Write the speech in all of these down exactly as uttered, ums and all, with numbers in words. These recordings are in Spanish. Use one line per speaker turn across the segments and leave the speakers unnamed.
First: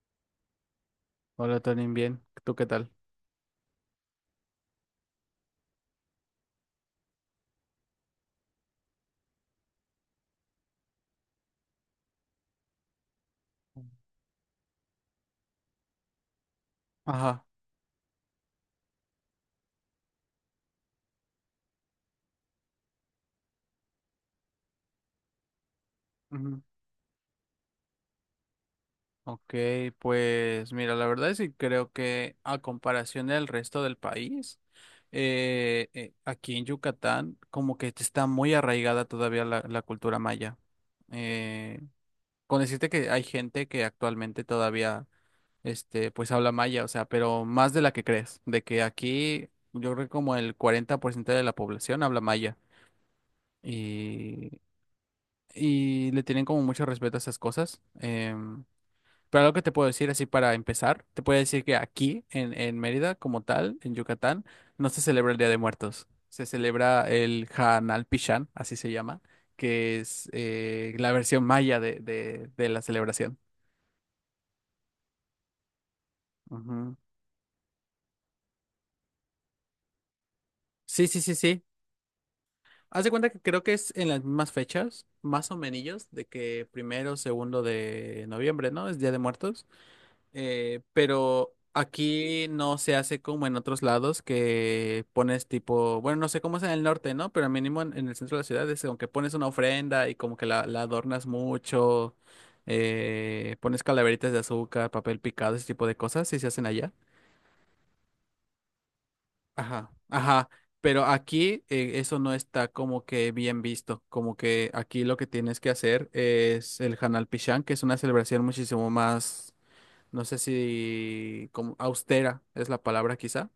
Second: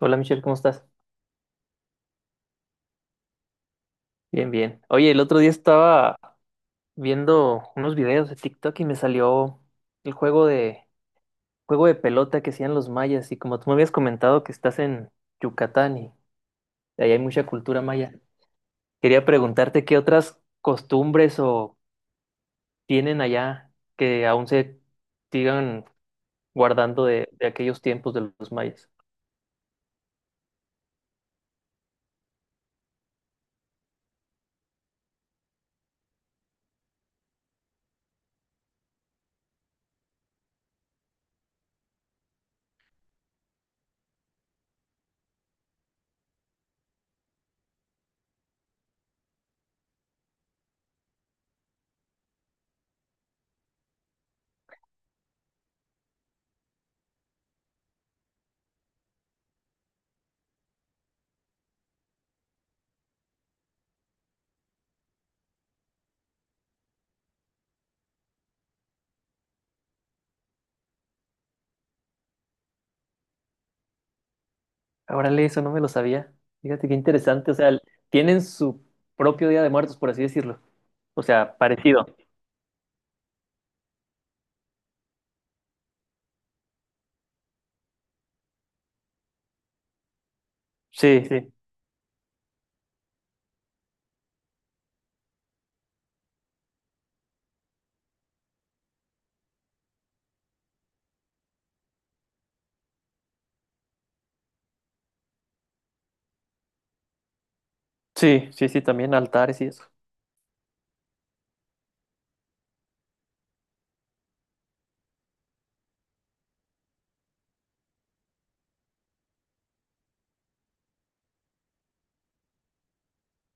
Hola Michelle, ¿cómo estás?
Hola, Tony, bien. ¿Tú qué tal?
Bien, bien. Oye, el otro día estaba viendo unos videos de TikTok y me salió el juego de juego de pelota que hacían los mayas y como tú me habías comentado que estás en Yucatán y ahí hay
Ajá.
mucha cultura maya, quería preguntarte qué otras costumbres o tienen allá que aún se sigan
ujú.
guardando de, de aquellos tiempos de los mayas.
Ok, pues mira, la verdad sí creo que a comparación del resto del país, eh, eh, aquí en Yucatán como que está muy arraigada todavía la, la cultura maya. Eh, con decirte que hay gente que actualmente todavía, este, pues habla maya, o sea, pero más de la que crees, de que aquí yo creo que como el cuarenta por ciento de la población habla maya. Y y le tienen como mucho respeto a esas cosas. Em, pero algo que te puedo decir así para empezar, te puedo decir que aquí en, en Mérida, como tal, en Yucatán, no se celebra el Día de Muertos. Se celebra el Hanal Pichán, así se llama, que es eh, la versión maya de, de- de la celebración.
Órale, eso no me lo sabía. Fíjate qué
Ujú.
interesante, o sea, tienen su propio Día de Muertos, por así decirlo.
Sí, sí,
O
sí,
sea,
sí.
parecido.
Haz de cuenta que creo que es en las mismas fechas, más o menos, de que primero, segundo de noviembre, ¿no? Es Día de Muertos. Eh,
Sí, sí,
pero aquí no se hace como en otros lados que pones tipo, bueno, no sé cómo es en el norte, ¿no? Pero mínimo en, en el centro de la ciudad es como que pones una ofrenda y como que la, la adornas mucho, eh, pones calaveritas de azúcar, papel picado, ese tipo de cosas, si se hacen allá.
sí, sí, sí, también altares y eso.
Ajá, ajá. Pero aquí eh, eso no está como que bien visto, como que aquí lo que tienes que hacer es el Hanal Pichán, que es una celebración muchísimo más, no sé si como austera es la palabra quizá.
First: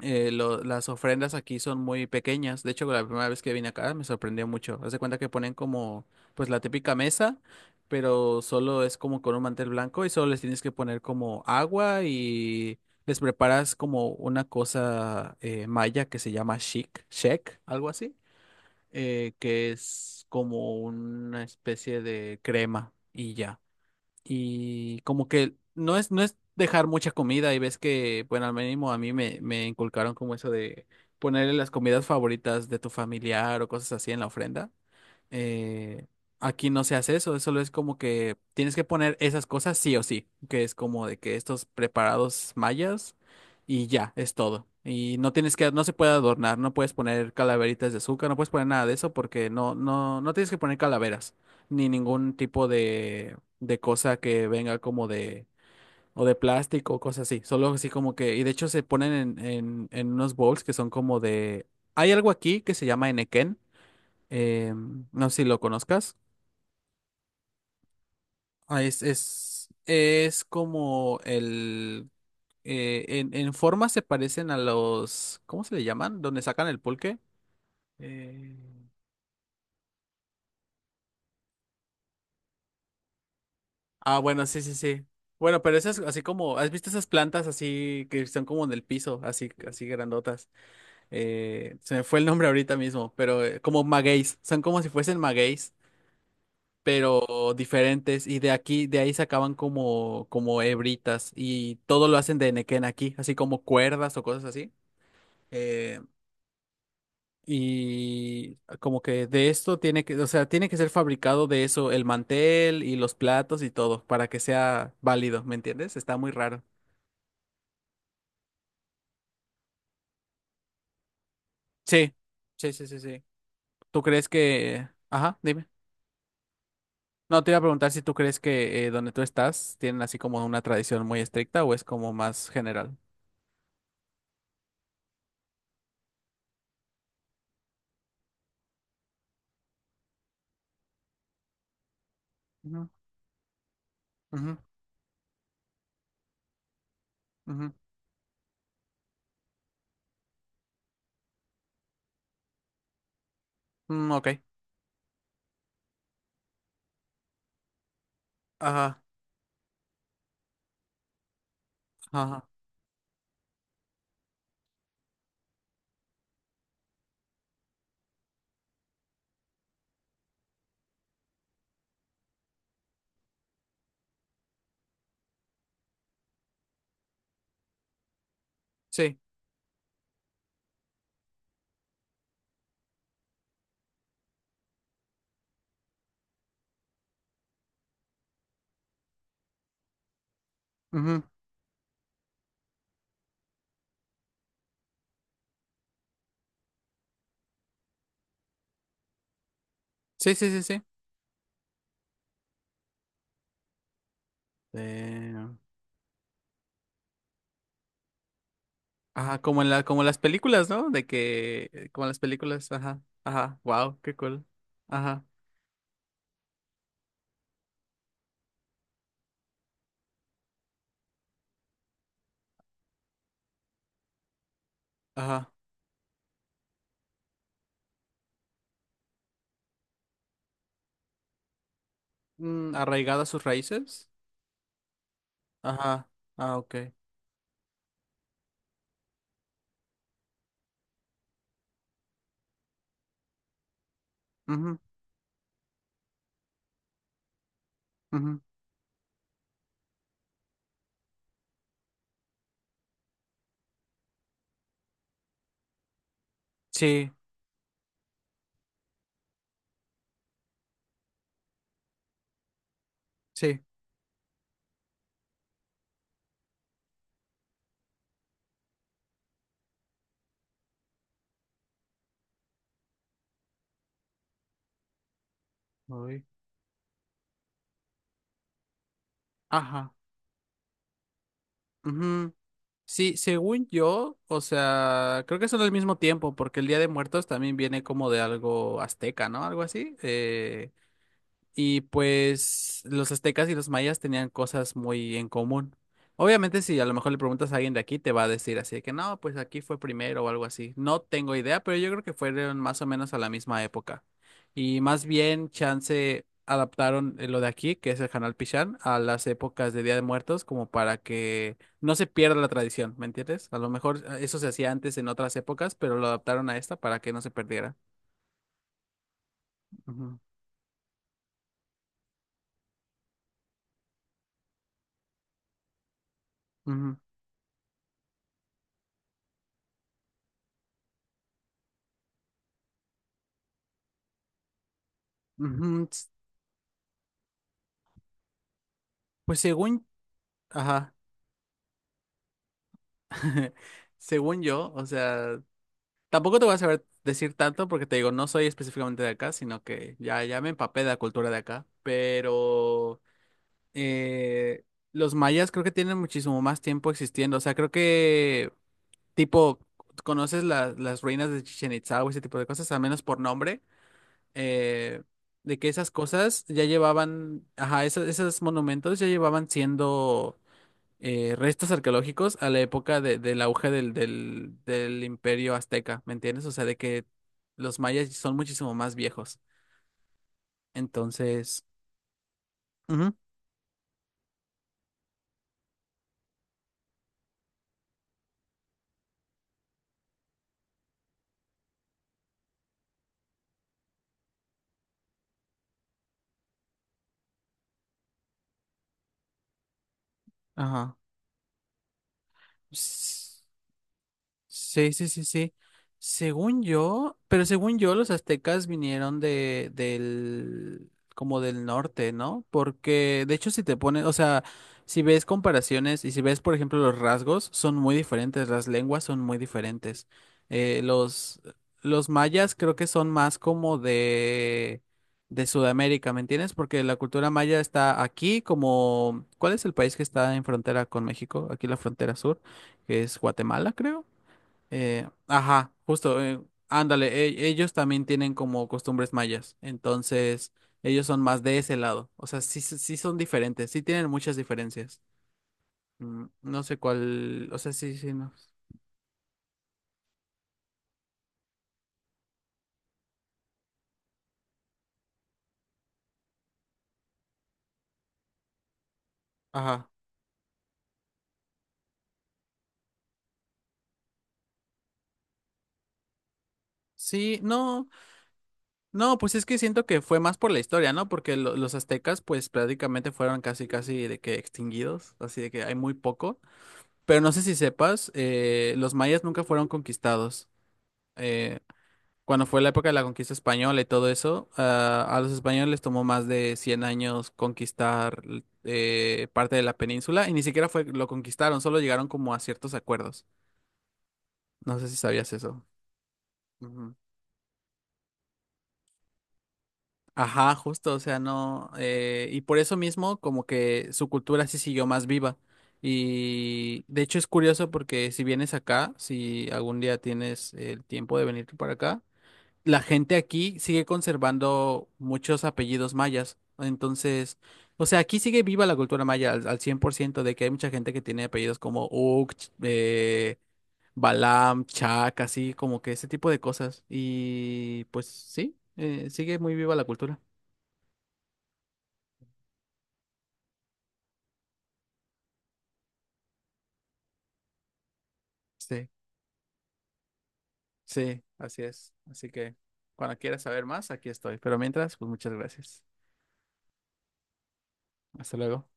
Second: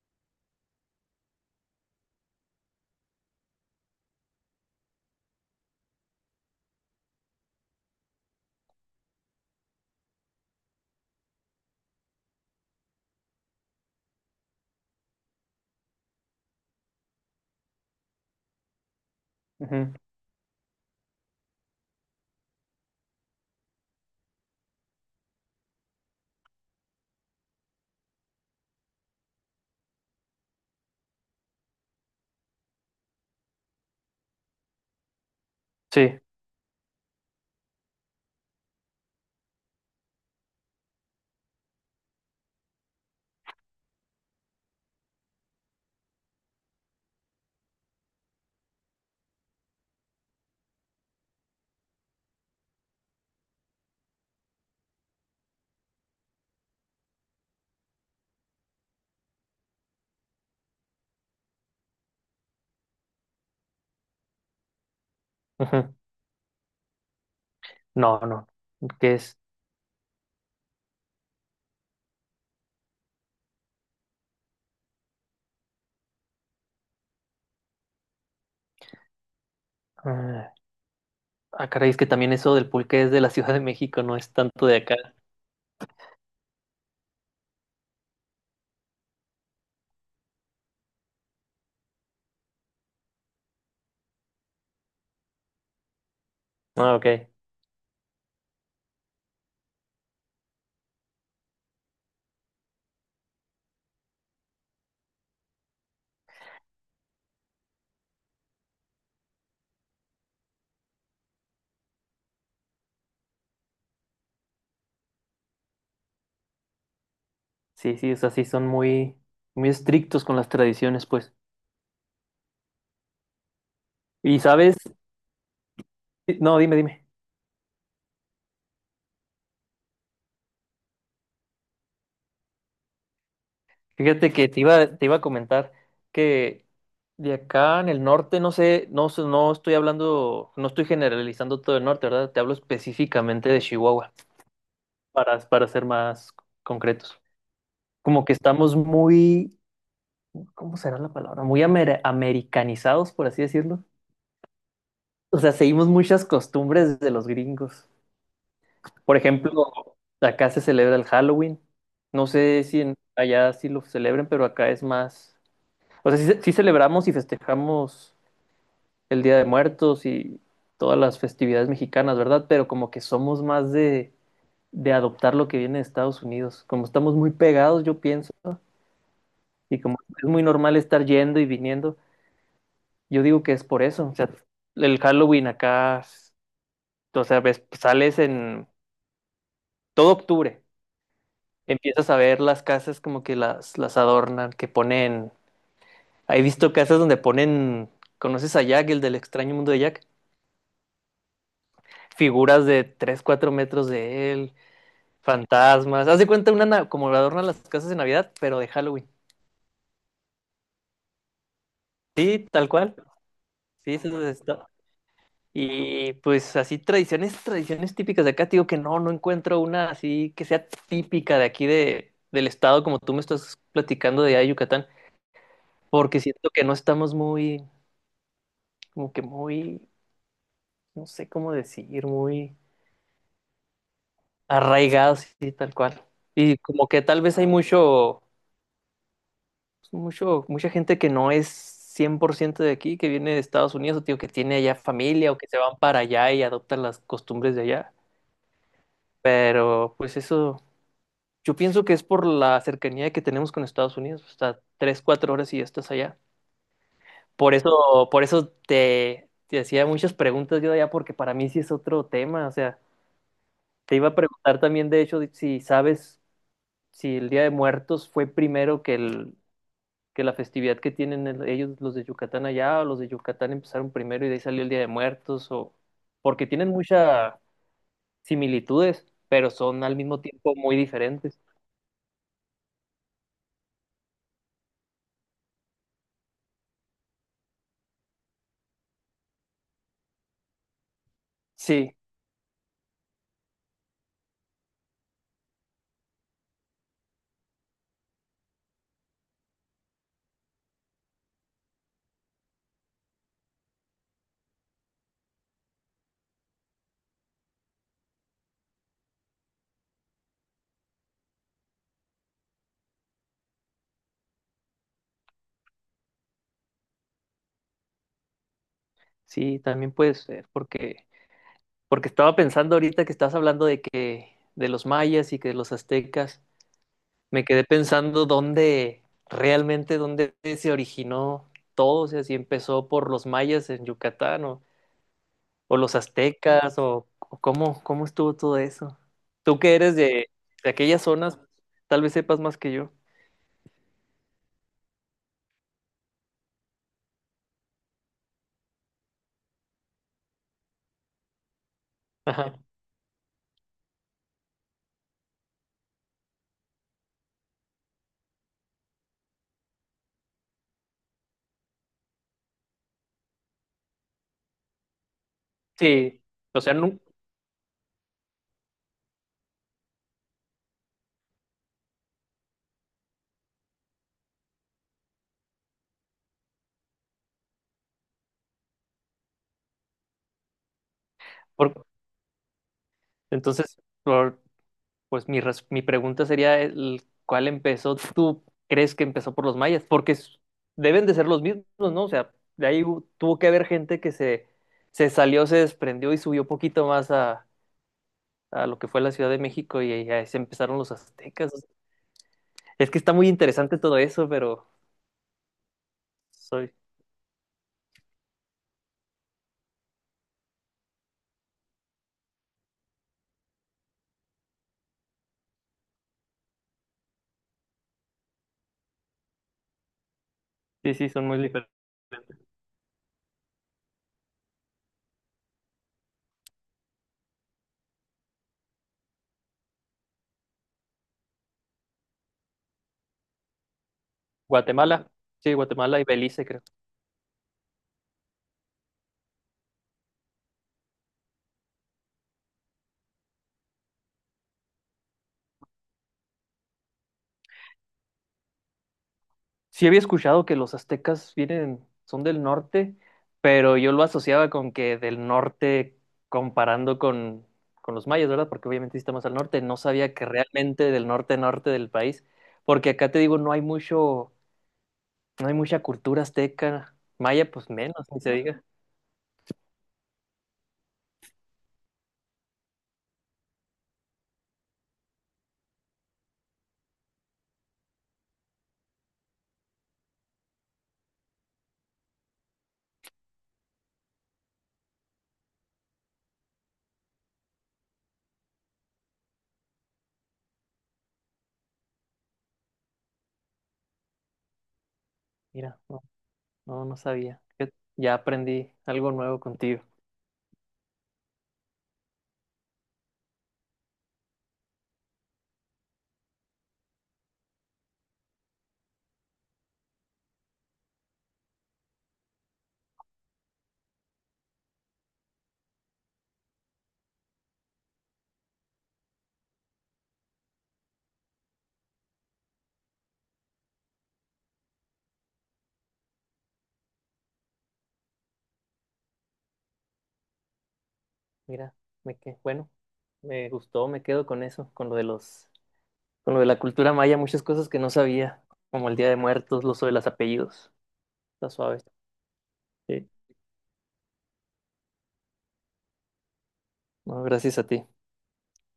Eh, lo- las ofrendas aquí son muy pequeñas. De hecho, la primera vez que vine acá me sorprendió mucho. Haz de cuenta que ponen como pues la típica mesa, pero solo es como con un mantel blanco y solo les tienes que poner como agua y les preparas como una cosa eh, maya que se llama shik, shek, algo así, eh, que
Ujú.
es como una especie de crema y ya, y como que no es, no es dejar mucha comida y ves que, bueno, al mínimo a mí me, me inculcaron como eso de ponerle las comidas favoritas de tu familiar o cosas así en la ofrenda. Eh,
Sí,
Aquí no se hace eso, solo es como que tienes que poner esas cosas sí o sí, que es como de que estos preparados mayas y ya, es todo. Y no tienes que, no se puede adornar, no puedes poner calaveritas de azúcar, no puedes poner nada de eso porque no, no, no tienes que poner calaveras, ni ningún tipo de, de cosa que venga como de, o de plástico o cosas así, solo así como que, y de hecho se ponen en, en, en unos bowls que son como de, hay algo aquí que se llama enequén, eh, no sé si lo
ujú.
conozcas.
No, no,
Ah, es,
que es...
es, es como el... eh, en, En forma se parecen a los... ¿Cómo se le llaman? Donde sacan el pulque. Eh,
Ah, ah, caray, es que también eso del pulque es de la Ciudad de México, no
Ah,
es
bueno, sí,
tanto
sí,
de acá.
sí. Bueno, pero esas así como, ¿has visto esas plantas así que están como en el piso, así, así grandotas? Eh, se me fue el nombre ahorita mismo, pero eh, como magueyes, son como si fuesen magueyes.
Ah, ok.
Pero diferentes. Y de aquí, de ahí sacaban como, como hebritas. Y todo lo hacen de nequén aquí, así como cuerdas o cosas así. Eh, y como que de esto tiene que, o sea, tiene que ser fabricado de eso, el mantel y los platos y todo, para que sea válido, ¿me entiendes? Está muy raro.
Sí, sí, o sea, sí son muy, muy estrictos con las tradiciones, pues.
Sí, sí, sí, sí, sí. ¿Tú crees
Y sabes,
que... Ajá, dime.
sí, no, dime, dime.
No, te iba a preguntar si tú crees que eh, donde tú estás tienen así como una tradición muy estricta o es como más general.
Fíjate que te iba, te iba a comentar que de acá en el norte, no sé, no, sé- no estoy hablando, no estoy generalizando todo el norte, ¿verdad? Te hablo
Ujú,
específicamente de Chihuahua,
ujú,
para, para ser más concretos.
ujú.
Como que estamos muy, ¿cómo será la palabra? Muy amer- americanizados, por así decirlo.
Mm, ok.
O sea, seguimos muchas costumbres de los gringos.
Ajá,
Por ejemplo, acá se celebra el Halloween. No
ajá.
sé si en- Allá sí lo celebren, pero acá es más. O sea, sí, sí celebramos y festejamos el Día de Muertos y todas las festividades mexicanas, ¿verdad? Pero como que somos más de, de adoptar lo que viene de Estados Unidos. Como estamos muy pegados, yo pienso,
Sí.
y como es muy normal estar yendo y viniendo. Yo digo que es por eso. O sea, el Halloween acá, s- o sea, ves, sales en todo octubre.
Ujú.
Empiezas a ver las casas como que las, las adornan, que ponen. He visto casas donde ponen, ¿conoces a Jack, el del extraño mundo de Jack?
Sí, sí, sí, sí.
Figuras de tres cuatro metros de él,
Eh,
fantasmas. Haz de cuenta una, na- como adornan las casas de Navidad, pero de Halloween.
ajá, como en la, como las películas, ¿no? De que, eh, como las
Sí, tal
películas,
cual.
ajá, ajá.
Sí,
Wow, qué
eso es-
cool. Ajá,
Y pues así tradiciones, tradiciones típicas de acá, te digo que no, no encuentro una así que sea típica de aquí de, del estado, como tú me estás platicando de allá de Yucatán,
ajá.
porque siento que no estamos muy, como que muy, no sé cómo decir, muy
Mm, arraigada a sus raíces.
arraigados y tal cual.
Ajá. Ah,
Y
ok.
como que tal vez hay mucho, mucho, mucha gente que no es cien por ciento de aquí, que viene de Estados Unidos, o te digo que tiene allá
Ujú,
familia, o que se van para allá y adoptan las costumbres de allá.
ujú.
Pero pues eso yo pienso que es por la cercanía que tenemos con Estados Unidos, hasta tres, cuatro horas y ya estás allá.
Sí,
Por eso, por eso te, te hacía muchas preguntas yo de allá, porque para mí sí es otro tema. O sea,
sí.
te iba a preguntar también, de hecho, de- si sabes si el Día de Muertos fue primero que el, que la festividad que tienen el- ellos, los de Yucatán allá, o los de Yucatán empezaron primero y de ahí salió el Día de Muertos, o
Uy.
porque tienen muchas similitudes, pero son
Ajá.
al mismo tiempo muy diferentes.
Ujú. Sí, según yo, o sea, creo que son al mismo tiempo, porque el Día de Muertos también viene como de algo azteca, ¿no? Algo así. Eh, Y
Sí,
pues los aztecas y los mayas tenían cosas muy en común. Obviamente, si a lo mejor le preguntas a alguien de aquí, te va a decir así de que no, pues aquí fue primero o algo así. No tengo idea, pero yo creo que fueron más o menos a la misma época. Y más bien, chance adaptaron eh, lo de aquí, que es el Canal Pichán, a las épocas de Día de Muertos, como para que no se pierda la tradición, ¿me entiendes? A lo mejor eh, eso se hacía antes en otras épocas, pero lo adaptaron a esta para que no se perdiera.
sí, también puede
Ujú,
ser, porque porque estaba pensando ahorita que estás hablando de que de los mayas y que de los aztecas, me quedé pensando dónde realmente dónde se originó todo, o sea, si empezó por los mayas en Yucatán o,
ujú,
o
ujú.
los
s-
aztecas o, o cómo cómo estuvo todo eso.
Pues
Tú que
según,
eres de, de
ajá.
aquellas zonas, tal vez sepas más que yo.
Según yo, o sea, tampoco te voy a saber decir tanto porque te digo, no soy específicamente de acá, sino que ya, ya me empapé de la cultura de acá,
Ajá.
pero eh, los mayas creo que tienen muchísimo más tiempo existiendo, o sea, creo que tipo, conoces la- las ruinas de Chichen Itza o ese tipo de cosas, al menos por nombre, eh, de que esas
Sí,
cosas
o
ya
sea, nu-
llevaban, ajá, esos, esos monumentos ya llevaban siendo eh, restos arqueológicos a la época de- del auge del, del, del imperio azteca, ¿me entiendes? O sea, de que los mayas son muchísimo más viejos. Entonces,
por-
ujú,
entonces por- pues mi, res- mi pregunta sería, el- ¿cuál empezó? ¿Tú crees que empezó por los mayas? Porque s- deben de ser los mismos, ¿no? O sea, de ahí hu- tuvo que haber gente que se, se salió, se desprendió y subió poquito más a, a lo que fue la Ciudad de México y ahí ahí se empezaron los
ajá.
aztecas. Es que está muy interesante todo eso, pero
Sí, sí, sí, sí. Según
soy,
yo, pero según yo, los aztecas vinieron de, del, como del norte, ¿no? Porque, de hecho, si te pones, o sea, si ves comparaciones y si ves, por ejemplo, los rasgos, son muy diferentes, las lenguas son muy diferentes. Eh,
sí, sí, son muy
los,
diferentes.
los mayas creo que son más como de, de Sudamérica, ¿me entiendes? Porque la cultura maya está aquí como, ¿cuál es el país que está en frontera con México? Aquí la frontera sur, que es Guatemala, creo. Eh,
Guatemala, sí,
ajá,
Guatemala y
justo, eh,
Belice, creo.
ándale, e- ellos también tienen como costumbres mayas, entonces ellos son más de ese lado, o sea, sí, sí sí son diferentes, sí tienen muchas diferencias. Mm, no sé cuál, o sea, sí, sí, no.
Sí había escuchado que los aztecas vienen, son del norte, pero yo lo asociaba con que del norte comparando con, con los mayas, ¿verdad? Porque obviamente sí está más al norte, no
Ajá.
sabía que realmente del norte norte del país, porque acá te digo, no hay mucho, no hay mucha cultura azteca,
Sí,
maya pues
no,
menos, ni se diga.
no, pues es que siento que fue más por la historia, ¿no? Porque lo- los aztecas, pues prácticamente fueron casi, casi de que extinguidos, así de que hay muy poco. Pero no sé si sepas, eh, los mayas nunca fueron conquistados. eh, Cuando fue la época de la conquista española y todo eso, ah, a los españoles les tomó más de cien años conquistar eh, parte de la península y ni siquiera fue lo conquistaron, solo llegaron como a ciertos acuerdos. No sé si sabías eso.
Mira, no, no,
Ujú.
no sabía. Fíjate, ya aprendí algo nuevo contigo.
Ajá, justo, o sea, no. Eh, y por eso mismo, como que su cultura sí siguió más viva. Y de hecho es curioso porque si vienes acá, si algún día tienes el tiempo de venir para acá, la gente aquí sigue conservando muchos apellidos mayas. Entonces, o sea, aquí sigue viva la cultura maya al, al cien por ciento de que hay mucha gente que tiene apellidos como Uk, Ch- eh, Balam, Chak, así como que ese tipo de cosas. Y pues sí, eh, sigue muy viva la cultura.
Mira, me que, bueno, me gustó, me quedo con eso, con lo de los con lo de la cultura maya, muchas cosas que no sabía,
Sí,
como el Día de Muertos, lo uso de los apellidos.
sí,
Está
así
suave.
es. Así que
Sí.
cuando quieras saber más, aquí estoy. Pero mientras, pues muchas gracias.
No, gracias a ti.
Hasta luego.